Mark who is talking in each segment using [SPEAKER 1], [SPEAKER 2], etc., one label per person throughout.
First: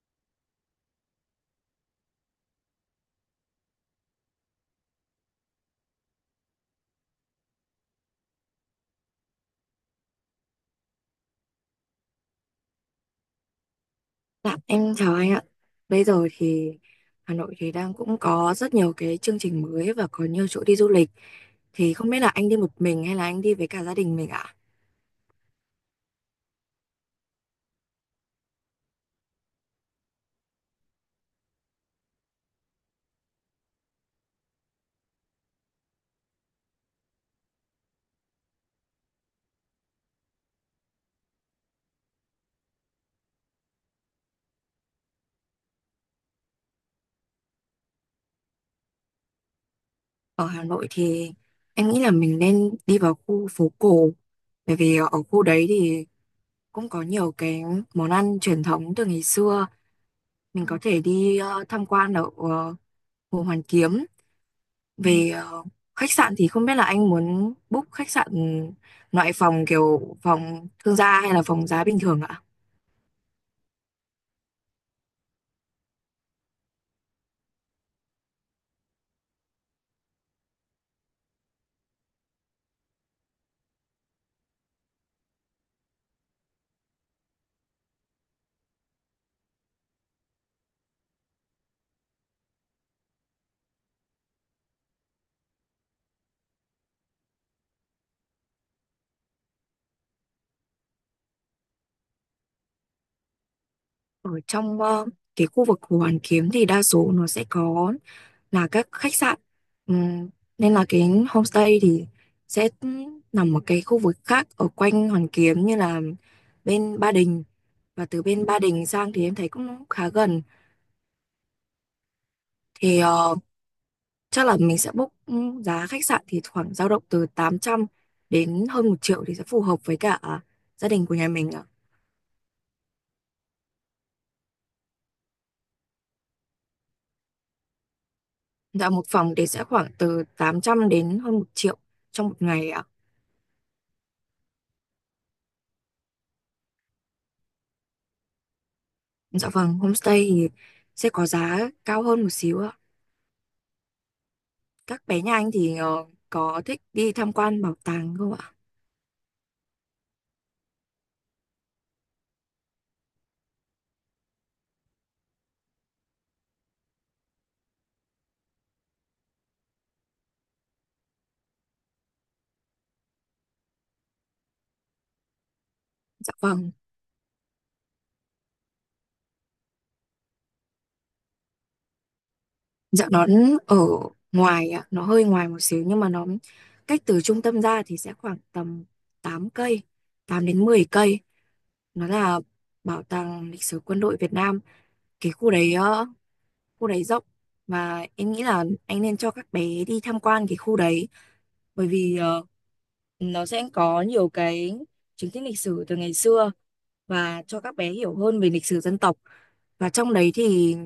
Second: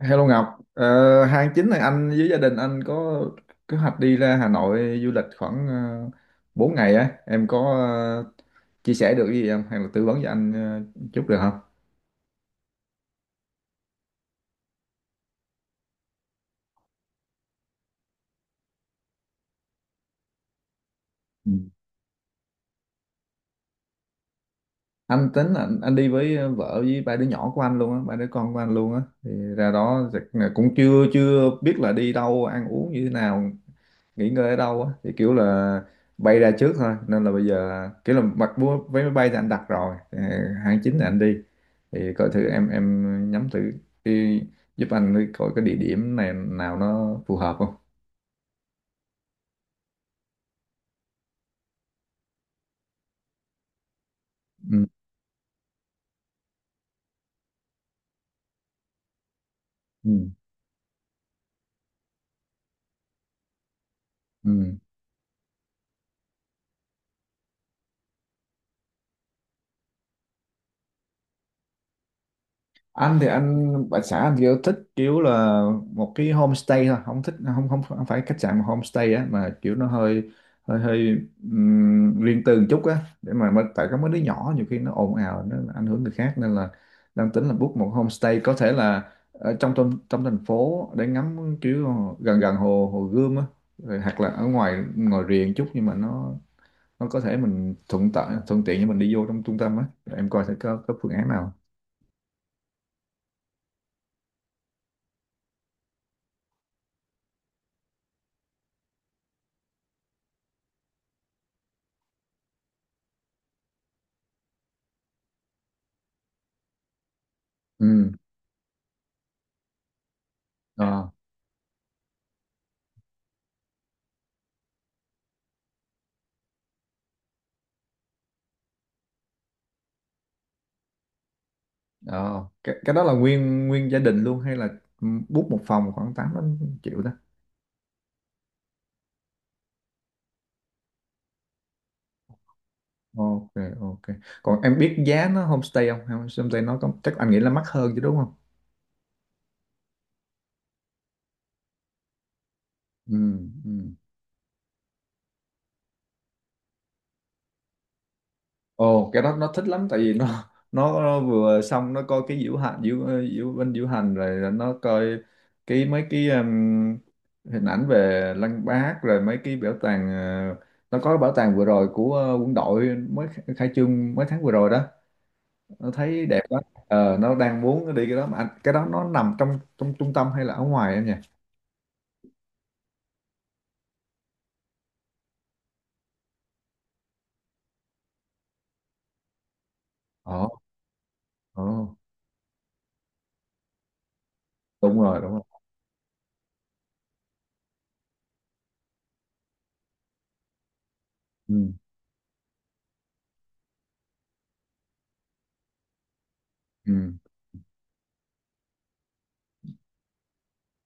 [SPEAKER 1] Hello Ngọc, hai tháng chín này anh với gia đình anh có kế hoạch đi ra Hà Nội du lịch khoảng uh, 4 ngày á, em có chia sẻ được gì không hay là tư vấn cho anh chút được không?
[SPEAKER 2] Dạ, em chào anh ạ. Bây giờ thì Hà Nội thì đang cũng có rất nhiều cái chương trình mới và có nhiều chỗ đi du lịch.
[SPEAKER 1] Ừ.
[SPEAKER 2] Thì không biết là anh đi một mình hay là anh đi với cả gia đình mình ạ.
[SPEAKER 1] Anh tính là anh đi với vợ với ba đứa nhỏ của anh luôn á, ba đứa con của anh luôn á, thì ra đó chắc là cũng chưa chưa biết là đi đâu ăn uống như thế nào, nghỉ ngơi ở đâu á thì kiểu là bay ra trước thôi, nên là bây giờ kiểu là mặc mua vé máy bay thì anh đặt rồi. Ờ, Tháng 9 là anh đi, thì coi thử em nhắm thử đi, giúp anh coi cái địa điểm này nào nó phù hợp không.
[SPEAKER 2] Ở Hà Nội thì em nghĩ là mình nên đi vào khu phố cổ. Bởi
[SPEAKER 1] Ừ,
[SPEAKER 2] vì ở khu đấy thì cũng có nhiều cái món ăn truyền thống từ ngày xưa.
[SPEAKER 1] ừ,
[SPEAKER 2] Mình có thể đi tham quan ở Hồ Hoàn Kiếm.
[SPEAKER 1] ừ.
[SPEAKER 2] Về khách sạn thì không biết là anh muốn book khách sạn loại phòng kiểu phòng thương gia hay là phòng giá bình thường ạ?
[SPEAKER 1] Anh thì anh bà xã anh kiểu thích kiểu là một cái homestay thôi, không thích, không không không phải khách sạn mà homestay á, mà kiểu nó hơi hơi hơi riêng tư một chút á để mà tại có mấy đứa nhỏ nhiều khi nó ồn ào nó ảnh hưởng người khác, nên là đang tính là book một homestay, có thể là ở trong trong trong thành phố để ngắm kiểu gần, gần hồ, hồ Gươm á, rồi hoặc là ở ngoài ngoài riêng chút nhưng mà nó có thể mình thuận tiện, thuận tiện cho mình đi vô trong trung tâm á. Em coi thử có phương án nào.
[SPEAKER 2] Ở trong cái khu vực Hồ Hoàn Kiếm thì đa số nó sẽ có là các khách sạn. Ừm, Nên là cái homestay thì sẽ nằm ở cái khu vực khác ở quanh Hoàn Kiếm như là bên Ba Đình, và từ bên Ba Đình sang thì em thấy cũng khá gần.
[SPEAKER 1] Ừ.
[SPEAKER 2] Thì chắc là mình sẽ book, giá khách sạn thì khoảng dao động từ 800 đến hơn 1 triệu thì sẽ phù hợp với cả gia đình của nhà mình ạ.
[SPEAKER 1] Ờ, cái đó là nguyên nguyên gia đình luôn hay là, ừ, book một phòng khoảng 8 đến triệu đó?
[SPEAKER 2] Dạ một phòng thì sẽ khoảng từ 800 đến hơn một triệu trong một ngày ạ.
[SPEAKER 1] Ok, ok. Còn em biết giá nó homestay không? Hay Homestay nó có, chắc anh nghĩ là mắc hơn chứ đúng không?
[SPEAKER 2] Dạ vâng, homestay thì sẽ có giá cao hơn một xíu ạ.
[SPEAKER 1] Ừ, ừ.
[SPEAKER 2] Các bé nhà anh thì có thích đi tham quan bảo tàng không ạ?
[SPEAKER 1] Ồ cái đó nó thích lắm tại vì nó vừa xong nó coi cái diễu hành, diễu ờ, diễu bên diễu hành, rồi nó coi cái mấy cái hình ảnh về Lăng Bác, rồi mấy cái bảo tàng, nó có bảo tàng vừa rồi của, quân đội mới khai trương mấy tháng vừa rồi đó, nó thấy
[SPEAKER 2] Dạ
[SPEAKER 1] đẹp quá.
[SPEAKER 2] vâng.
[SPEAKER 1] Nó đang muốn đi cái đó mà anh, cái đó nó nằm trong trong trung tâm hay là ở ngoài em nhỉ?
[SPEAKER 2] Dạ nó ở ngoài ạ, nó hơi ngoài một xíu nhưng mà nó cách từ trung tâm ra thì sẽ khoảng tầm 8 cây,
[SPEAKER 1] Ờ,
[SPEAKER 2] 8 đến 10 cây.
[SPEAKER 1] ờ,
[SPEAKER 2] Nó là bảo tàng lịch sử quân đội Việt Nam.
[SPEAKER 1] đúng rồi, đúng
[SPEAKER 2] Cái
[SPEAKER 1] rồi.
[SPEAKER 2] khu đấy khu đấy rộng và em nghĩ là anh nên cho các bé đi tham quan cái khu đấy,
[SPEAKER 1] Ừ,
[SPEAKER 2] bởi vì nó sẽ có nhiều cái chứng tích lịch sử từ ngày xưa
[SPEAKER 1] ừ.
[SPEAKER 2] và cho các bé hiểu hơn về lịch sử dân tộc. Và trong đấy thì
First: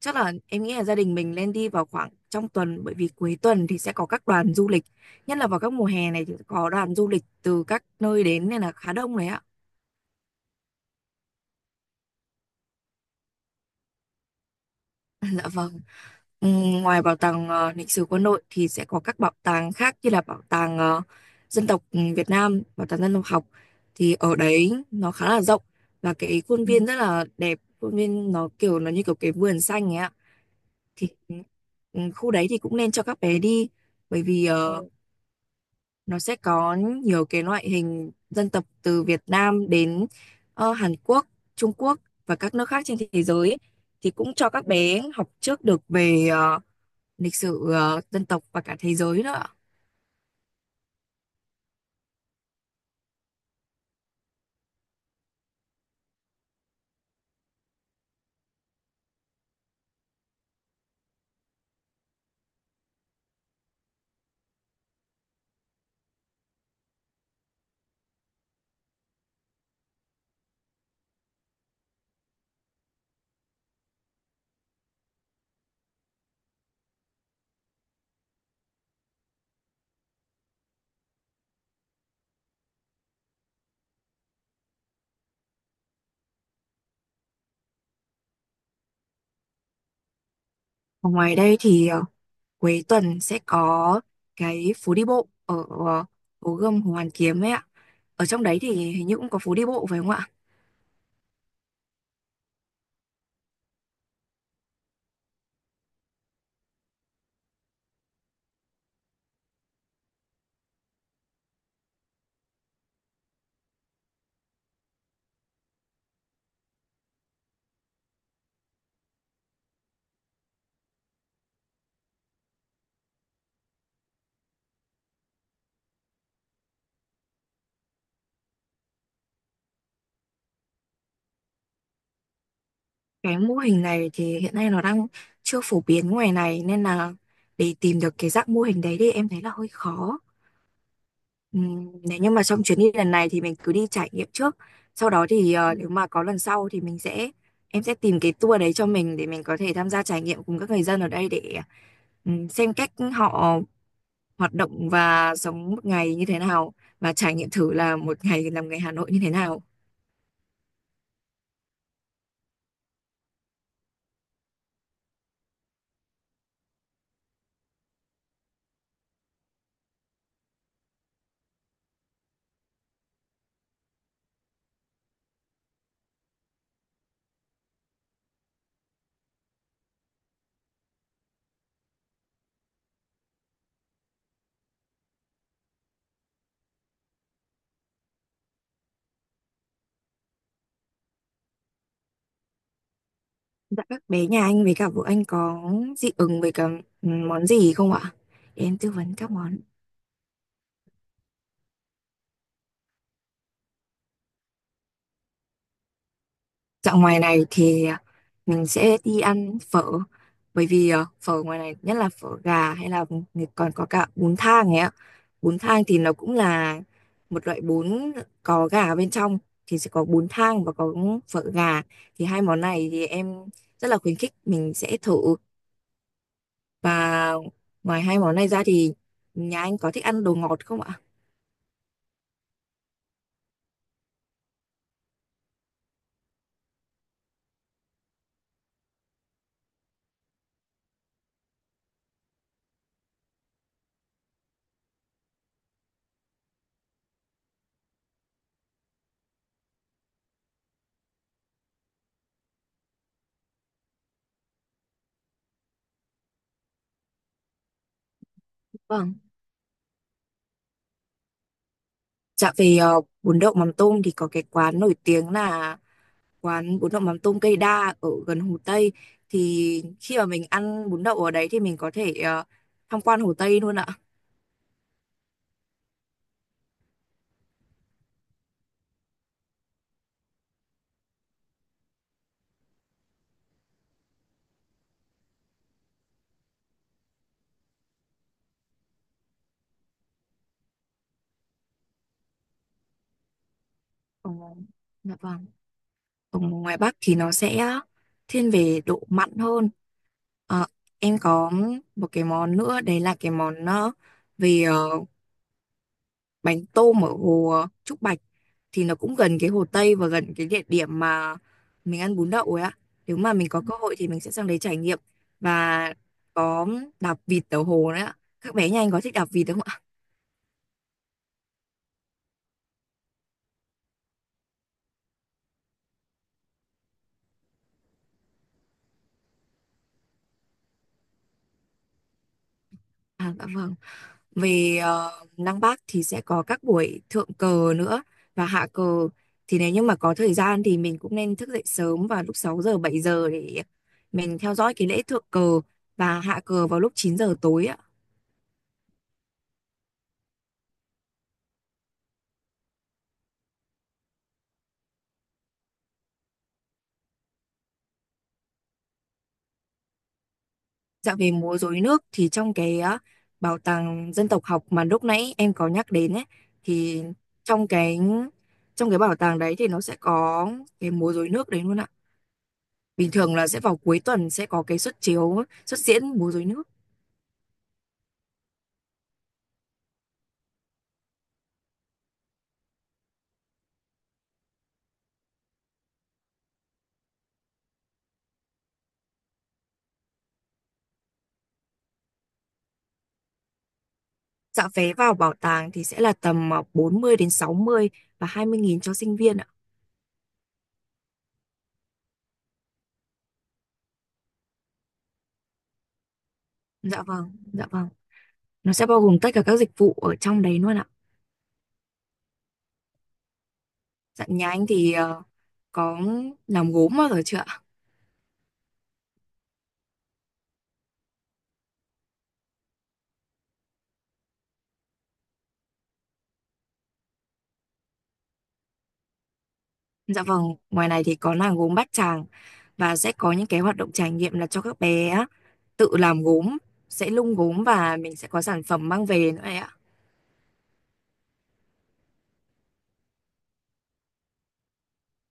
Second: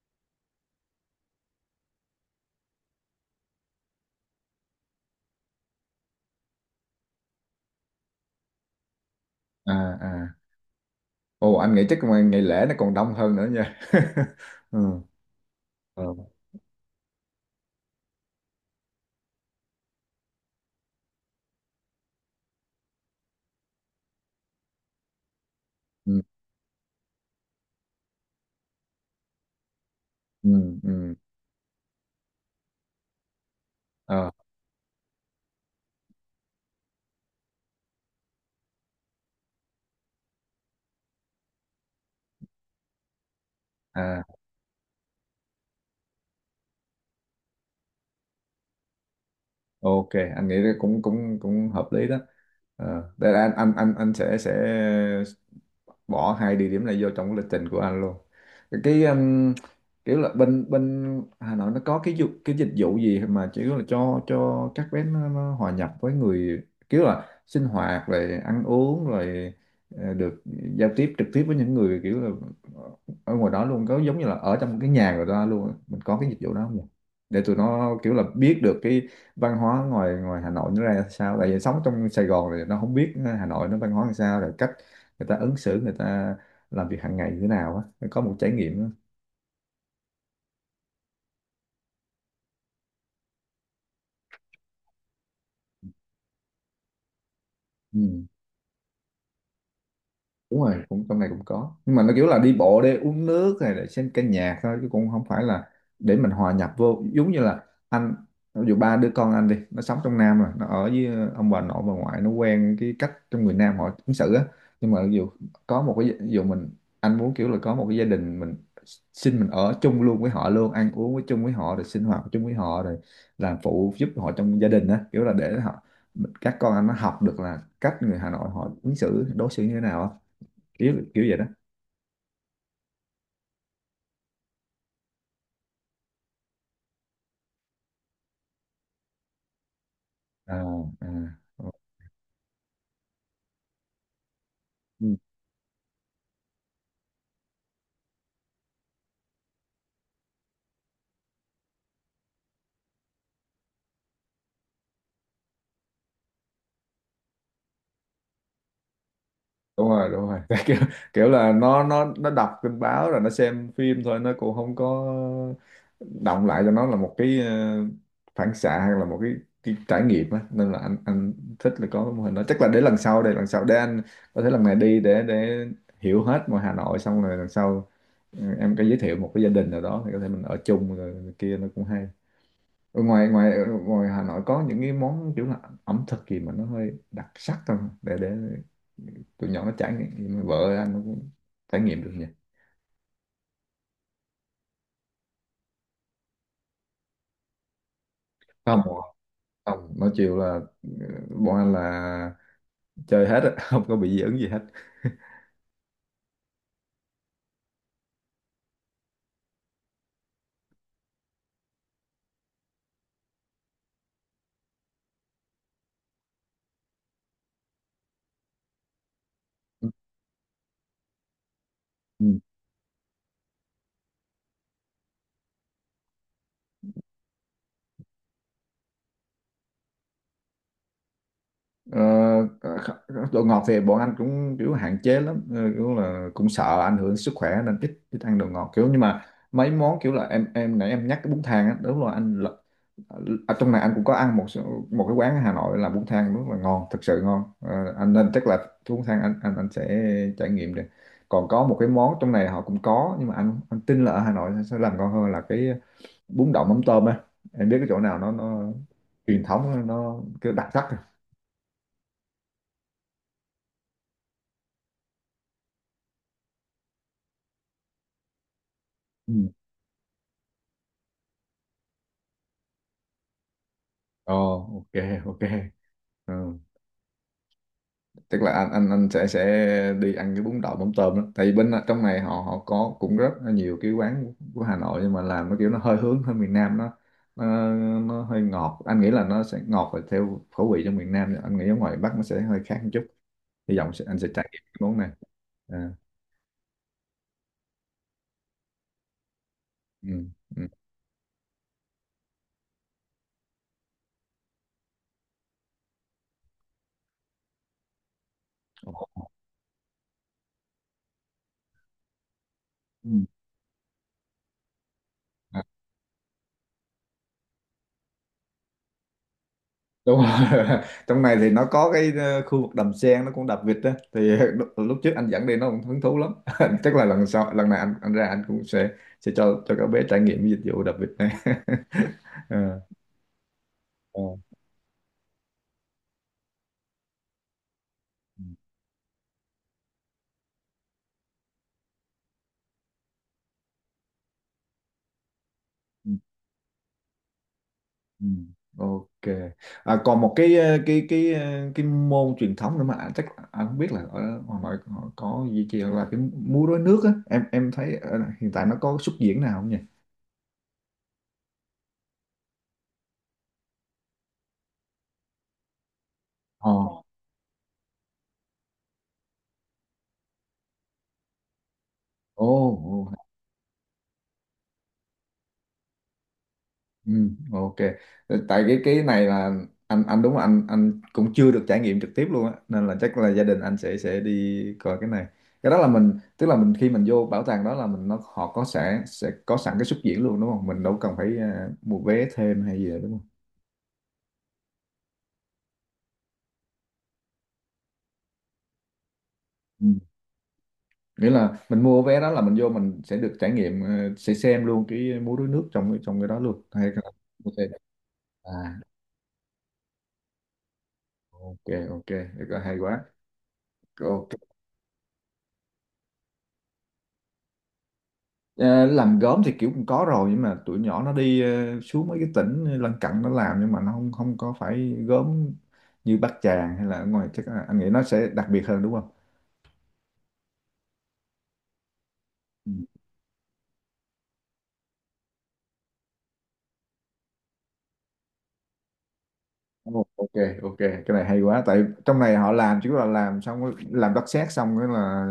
[SPEAKER 2] chắc là em nghĩ là gia đình mình nên đi vào khoảng trong tuần, bởi vì cuối tuần thì sẽ có các đoàn du lịch, nhất là vào các mùa hè này thì có đoàn du lịch từ các nơi đến nên là khá đông đấy ạ.
[SPEAKER 1] À, à. Ồ anh nghĩ chắc mà ngày lễ nó còn đông hơn nữa nha. Ừ,
[SPEAKER 2] Dạ vâng.
[SPEAKER 1] ờ,
[SPEAKER 2] Ừ, Ngoài bảo tàng lịch sử quân đội thì sẽ có các bảo tàng khác như là bảo tàng dân tộc Việt Nam, bảo tàng dân tộc học, thì ở đấy nó khá là rộng và
[SPEAKER 1] ừ,
[SPEAKER 2] cái khuôn viên rất là đẹp, khuôn viên nó kiểu nó như kiểu cái vườn xanh ấy ạ.
[SPEAKER 1] ừ,
[SPEAKER 2] Thì
[SPEAKER 1] ừ,
[SPEAKER 2] khu đấy thì cũng nên cho các bé đi, bởi
[SPEAKER 1] ờ,
[SPEAKER 2] vì nó sẽ có nhiều cái loại hình dân tộc từ Việt Nam đến Hàn Quốc, Trung Quốc và các nước khác trên thế giới ấy. Thì
[SPEAKER 1] à.
[SPEAKER 2] cũng cho các bé học trước được về lịch sử dân tộc và cả thế giới nữa.
[SPEAKER 1] Ok, anh nghĩ là cũng cũng cũng hợp lý đó. Ờ đây là anh sẽ bỏ hai địa điểm này vô trong cái lịch trình của anh luôn. Cái kiểu là bên bên Hà Nội nó có cái cái dịch vụ gì mà chỉ là cho các bé nó hòa nhập với người, kiểu là sinh hoạt rồi ăn uống rồi được giao tiếp trực tiếp với những người kiểu là ở ngoài đó luôn, có giống như là ở trong cái nhà người ta luôn á. Mình có cái dịch vụ đó không nhỉ? Để tụi nó kiểu là biết được cái văn hóa ngoài ngoài Hà Nội nó ra sao, tại vì sống trong Sài Gòn thì nó không biết Hà Nội nó văn hóa làm sao, rồi cách người ta ứng xử, người ta làm việc hàng ngày như thế nào á, có một trải nghiệm á.
[SPEAKER 2] Ở ngoài đây thì cuối tuần sẽ có cái phố đi bộ ở Hồ Gươm, Hồ Hoàn Kiếm ấy ạ. Ở
[SPEAKER 1] Ừ.
[SPEAKER 2] trong đấy thì hình như cũng có phố đi bộ phải không ạ?
[SPEAKER 1] Đúng rồi, cũng trong này cũng có nhưng mà nó kiểu là đi bộ để uống nước hay để xem ca nhạc thôi, chứ cũng không phải là để mình hòa nhập vô, giống như là anh ví dụ ba đứa con anh đi, nó sống trong Nam rồi nó ở với ông bà nội bà ngoại, nó quen cái cách trong người Nam họ ứng xử á, nhưng mà ví dụ có một cái ví dụ mình, anh muốn kiểu là có một cái gia đình mình, xin mình ở chung luôn với họ luôn, ăn uống với chung với họ, rồi sinh hoạt chung với họ, rồi làm phụ giúp họ trong gia đình á, kiểu là để họ, các con anh nó học được là cách người Hà Nội họ ứng xử, đối xử như thế nào á, kiểu kiểu vậy đó.
[SPEAKER 2] Cái mô hình này thì hiện nay nó đang chưa phổ biến ngoài này, nên là để tìm được cái dạng mô hình đấy thì em thấy là hơi khó.
[SPEAKER 1] À, à. ờ,
[SPEAKER 2] Nếu như mà trong chuyến đi lần này thì mình cứ đi trải nghiệm trước. Sau
[SPEAKER 1] Ừ.
[SPEAKER 2] đó thì nếu mà có lần sau thì mình sẽ em sẽ tìm cái tour đấy cho mình, để mình có thể tham gia trải nghiệm cùng các người dân ở đây để xem cách họ hoạt động và sống một ngày như thế nào, và trải nghiệm thử là một ngày làm người Hà Nội như thế nào.
[SPEAKER 1] Đúng rồi, đúng rồi. Kiểu kiểu là nó, nó đọc tin báo rồi nó xem phim thôi, nó cũng không có động lại cho nó là một cái phản xạ, hay là cái trải nghiệm á, nên là anh thích là có cái mô hình đó, chắc là để lần sau, đây lần sau để anh có thể lần này đi để hiểu hết mọi Hà Nội, xong rồi lần sau, ừ, em có giới thiệu một cái gia đình nào đó thì có thể mình ở chung rồi này kia, nó cũng hay. Ở ngoài ngoài ở ngoài Hà Nội có những cái món kiểu là ẩm thực gì mà nó hơi đặc sắc không, để để tụi nhỏ nó trải nghiệm, vợ anh nó cũng trải nghiệm được nhỉ?
[SPEAKER 2] Dạ các bé nhà anh với cả vợ anh có dị ứng với cả món gì không ạ? Để em
[SPEAKER 1] Không,
[SPEAKER 2] tư vấn các món.
[SPEAKER 1] không, nó chiều là, ờ, bọn anh là chơi hết á, không có bị dị ứng gì hết.
[SPEAKER 2] Dạo ngoài này thì mình sẽ đi ăn phở, bởi vì phở ngoài này nhất là phở gà, hay là còn có cả bún thang ấy ạ. Bún thang thì nó cũng là một loại bún có gà ở bên trong, thì sẽ có bún thang và có phở gà. Thì
[SPEAKER 1] Ừ.
[SPEAKER 2] hai món này thì em rất là khuyến khích mình sẽ thử, và ngoài hai món này ra thì nhà anh có thích ăn đồ ngọt không ạ?
[SPEAKER 1] Ờ, kh- đồ ngọt thì bọn anh cũng kiểu hạn chế lắm, kiểu là cũng sợ ảnh hưởng sức khỏe nên ít ít ăn đồ ngọt kiểu, nhưng mà mấy món kiểu là em nãy em nhắc cái bún thang á, đúng rồi anh, ở trong này anh cũng có ăn một số- một cái quán ở Hà Nội là bún thang rất là ngon, thực sự ngon. Ờ, anh nên chắc là cái bún thang anh sẽ trải nghiệm được. Còn có một cái món trong này họ cũng có, nhưng mà anh tin là ở Hà Nội sẽ làm ngon hơn, là cái bún đậu mắm tôm á, em biết cái chỗ nào nó,
[SPEAKER 2] Vâng.
[SPEAKER 1] truyền thống, nó kiểu đặc sắc rồi.
[SPEAKER 2] Dạ về bún đậu mắm tôm thì có cái quán nổi tiếng là quán bún đậu mắm tôm cây đa ở gần Hồ Tây,
[SPEAKER 1] Ừ.
[SPEAKER 2] thì khi mà mình ăn bún đậu ở đấy thì mình có thể tham quan Hồ Tây luôn ạ.
[SPEAKER 1] Ồ, ok, ok. Ừ. Tức là anh sẽ đi ăn cái bún đậu mắm tôm đó, tại vì bên trong này họ, họ có cũng rất là nhiều cái quán của Hà Nội, nhưng mà làm nó kiểu nó hơi hướng hơi miền Nam, nó nó, nó hơi ngọt, anh nghĩ là nó sẽ ngọt và theo khẩu vị trong miền Nam, anh nghĩ ở ngoài Bắc nó sẽ hơi khác một chút, hy vọng sẽ, anh sẽ
[SPEAKER 2] Ờ,
[SPEAKER 1] trải nghiệm cái món này.
[SPEAKER 2] dạ vâng.
[SPEAKER 1] À,
[SPEAKER 2] Ở ngoài Bắc thì nó sẽ thiên về độ mặn hơn.
[SPEAKER 1] ừ,
[SPEAKER 2] Ờ,
[SPEAKER 1] ừ.
[SPEAKER 2] em có một cái món nữa đấy là cái món về bánh tôm ở hồ Trúc Bạch, thì nó cũng
[SPEAKER 1] Ồ.
[SPEAKER 2] gần cái Hồ Tây và gần cái địa điểm mà mình ăn bún đậu ấy ạ.
[SPEAKER 1] Ừ.
[SPEAKER 2] Nếu mà mình có cơ hội thì mình sẽ sang đấy trải nghiệm và có đạp vịt ở hồ đấy ạ. Các bé nhà anh có thích đạp vịt không ạ?
[SPEAKER 1] Đúng rồi. Trong này thì nó có cái khu vực đầm sen nó cũng đập vịt á, thì lúc trước anh dẫn đi nó cũng hứng thú lắm. Chắc là lần sau, lần này anh ra anh cũng sẽ cho các bé trải nghiệm cái dịch vụ đập vịt này. Ờ,
[SPEAKER 2] À, dạ vâng.
[SPEAKER 1] ờ.
[SPEAKER 2] Về Lăng Bác thì sẽ có các buổi thượng cờ nữa
[SPEAKER 1] Ừ,
[SPEAKER 2] và hạ cờ. Thì nếu như mà có thời gian thì mình cũng nên thức dậy sớm vào lúc 6 giờ 7 giờ để mình theo dõi cái lễ thượng cờ,
[SPEAKER 1] ừ,
[SPEAKER 2] và hạ cờ vào lúc 9 giờ tối ạ.
[SPEAKER 1] ừ. Ok. À, còn một cái cái môn truyền thống nữa mà anh- chắc anh không biết là ở Hà Nội họ có duy trì là cái múa rối nước á, em thấy hiện tại nó có xuất diễn nào không nhỉ?
[SPEAKER 2] Dạo về múa rối nước thì trong cái bảo tàng dân tộc học mà lúc nãy em có nhắc đến ấy,
[SPEAKER 1] Ờ.
[SPEAKER 2] thì trong cái trong cái bảo tàng đấy thì nó sẽ có cái múa rối nước đấy luôn ạ.
[SPEAKER 1] Ồ,
[SPEAKER 2] Bình
[SPEAKER 1] ồ.
[SPEAKER 2] thường là sẽ vào cuối tuần sẽ có cái suất diễn múa rối nước.
[SPEAKER 1] Ừ, ok. Ờ, tại cái này là anh đúng là anh cũng chưa được trải nghiệm trực tiếp luôn á, nên là chắc là gia đình anh sẽ đi coi cái này. Cái đó là mình, tức là mình khi mình vô bảo tàng đó là mình, nó họ có sẽ có sẵn cái xuất diễn luôn đúng không? Mình đâu cần phải à, mua vé thêm hay gì nữa đúng không?
[SPEAKER 2] Dạ vé vào bảo tàng thì sẽ là tầm 40 đến 60 và 20.000 cho sinh viên ạ.
[SPEAKER 1] Ừ. Nghĩa là mình mua vé đó là mình vô mình sẽ được trải nghiệm, sẽ xem luôn cái múa rối nước trong trong cái đó luôn hay là-
[SPEAKER 2] Dạ vâng,
[SPEAKER 1] ok.
[SPEAKER 2] dạ vâng. Nó
[SPEAKER 1] À,
[SPEAKER 2] sẽ bao gồm tất cả các dịch vụ ở trong đấy luôn ạ.
[SPEAKER 1] ok, ok. Được rồi, hay quá.
[SPEAKER 2] Dạ
[SPEAKER 1] Ok.
[SPEAKER 2] nhà anh thì có làm gốm bao giờ chưa ạ?
[SPEAKER 1] Ờ, làm gốm thì kiểu cũng có rồi, nhưng mà tụi nhỏ nó đi xuống mấy cái tỉnh lân cận nó làm, nhưng mà nó không không có phải gốm như Bát Tràng, hay là ở ngoài chắc là, anh nghĩ nó sẽ đặc biệt hơn đúng không?
[SPEAKER 2] Dạ vâng, ngoài này thì có làng gốm Bát Tràng,
[SPEAKER 1] Ừ.
[SPEAKER 2] và sẽ có những cái hoạt động trải nghiệm là cho các bé á, tự làm gốm, sẽ nung gốm và mình sẽ có sản phẩm mang về nữa đấy ạ.
[SPEAKER 1] Ồ, ok, ok, cái này hay quá, tại trong này họ làm chỉ là làm xong rồi- làm đất sét xong cái là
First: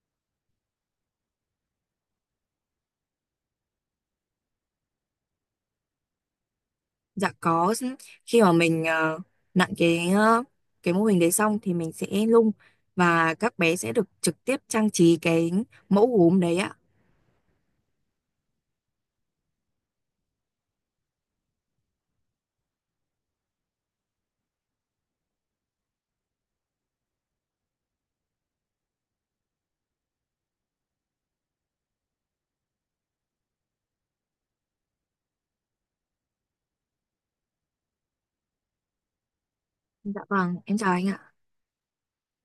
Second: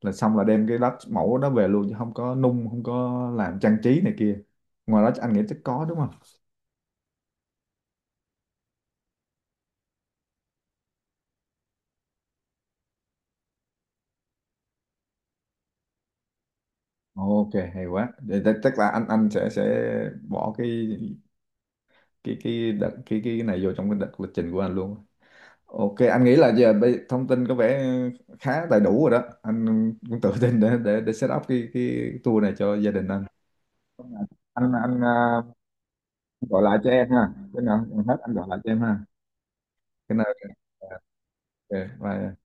[SPEAKER 1] là xong là đem cái đất mẫu đó về luôn, chứ không có nung, không có làm trang trí này kia. Ngoài đó anh nghĩ chắc có đúng không?
[SPEAKER 2] Dạ có, khi mà mình nặn cái mô hình đấy xong thì mình sẽ nung, và các bé sẽ được trực tiếp trang trí cái mẫu gốm đấy ạ.
[SPEAKER 1] Ok hay quá. Vậy chắc chắc là anh sẽ bỏ cái cái này vô trong cái đợt lịch trình của anh luôn. Ok anh nghĩ là giờ bây- thông tin có vẻ khá đầy đủ rồi đó, anh cũng tự tin để set up cái tour này cho gia đình anh. Anh gọi lại cho em ha, cái nào hết anh gọi lại cho em ha. Cái
[SPEAKER 2] Dạ
[SPEAKER 1] nào.
[SPEAKER 2] vâng, em chào anh ạ.
[SPEAKER 1] Ok bye.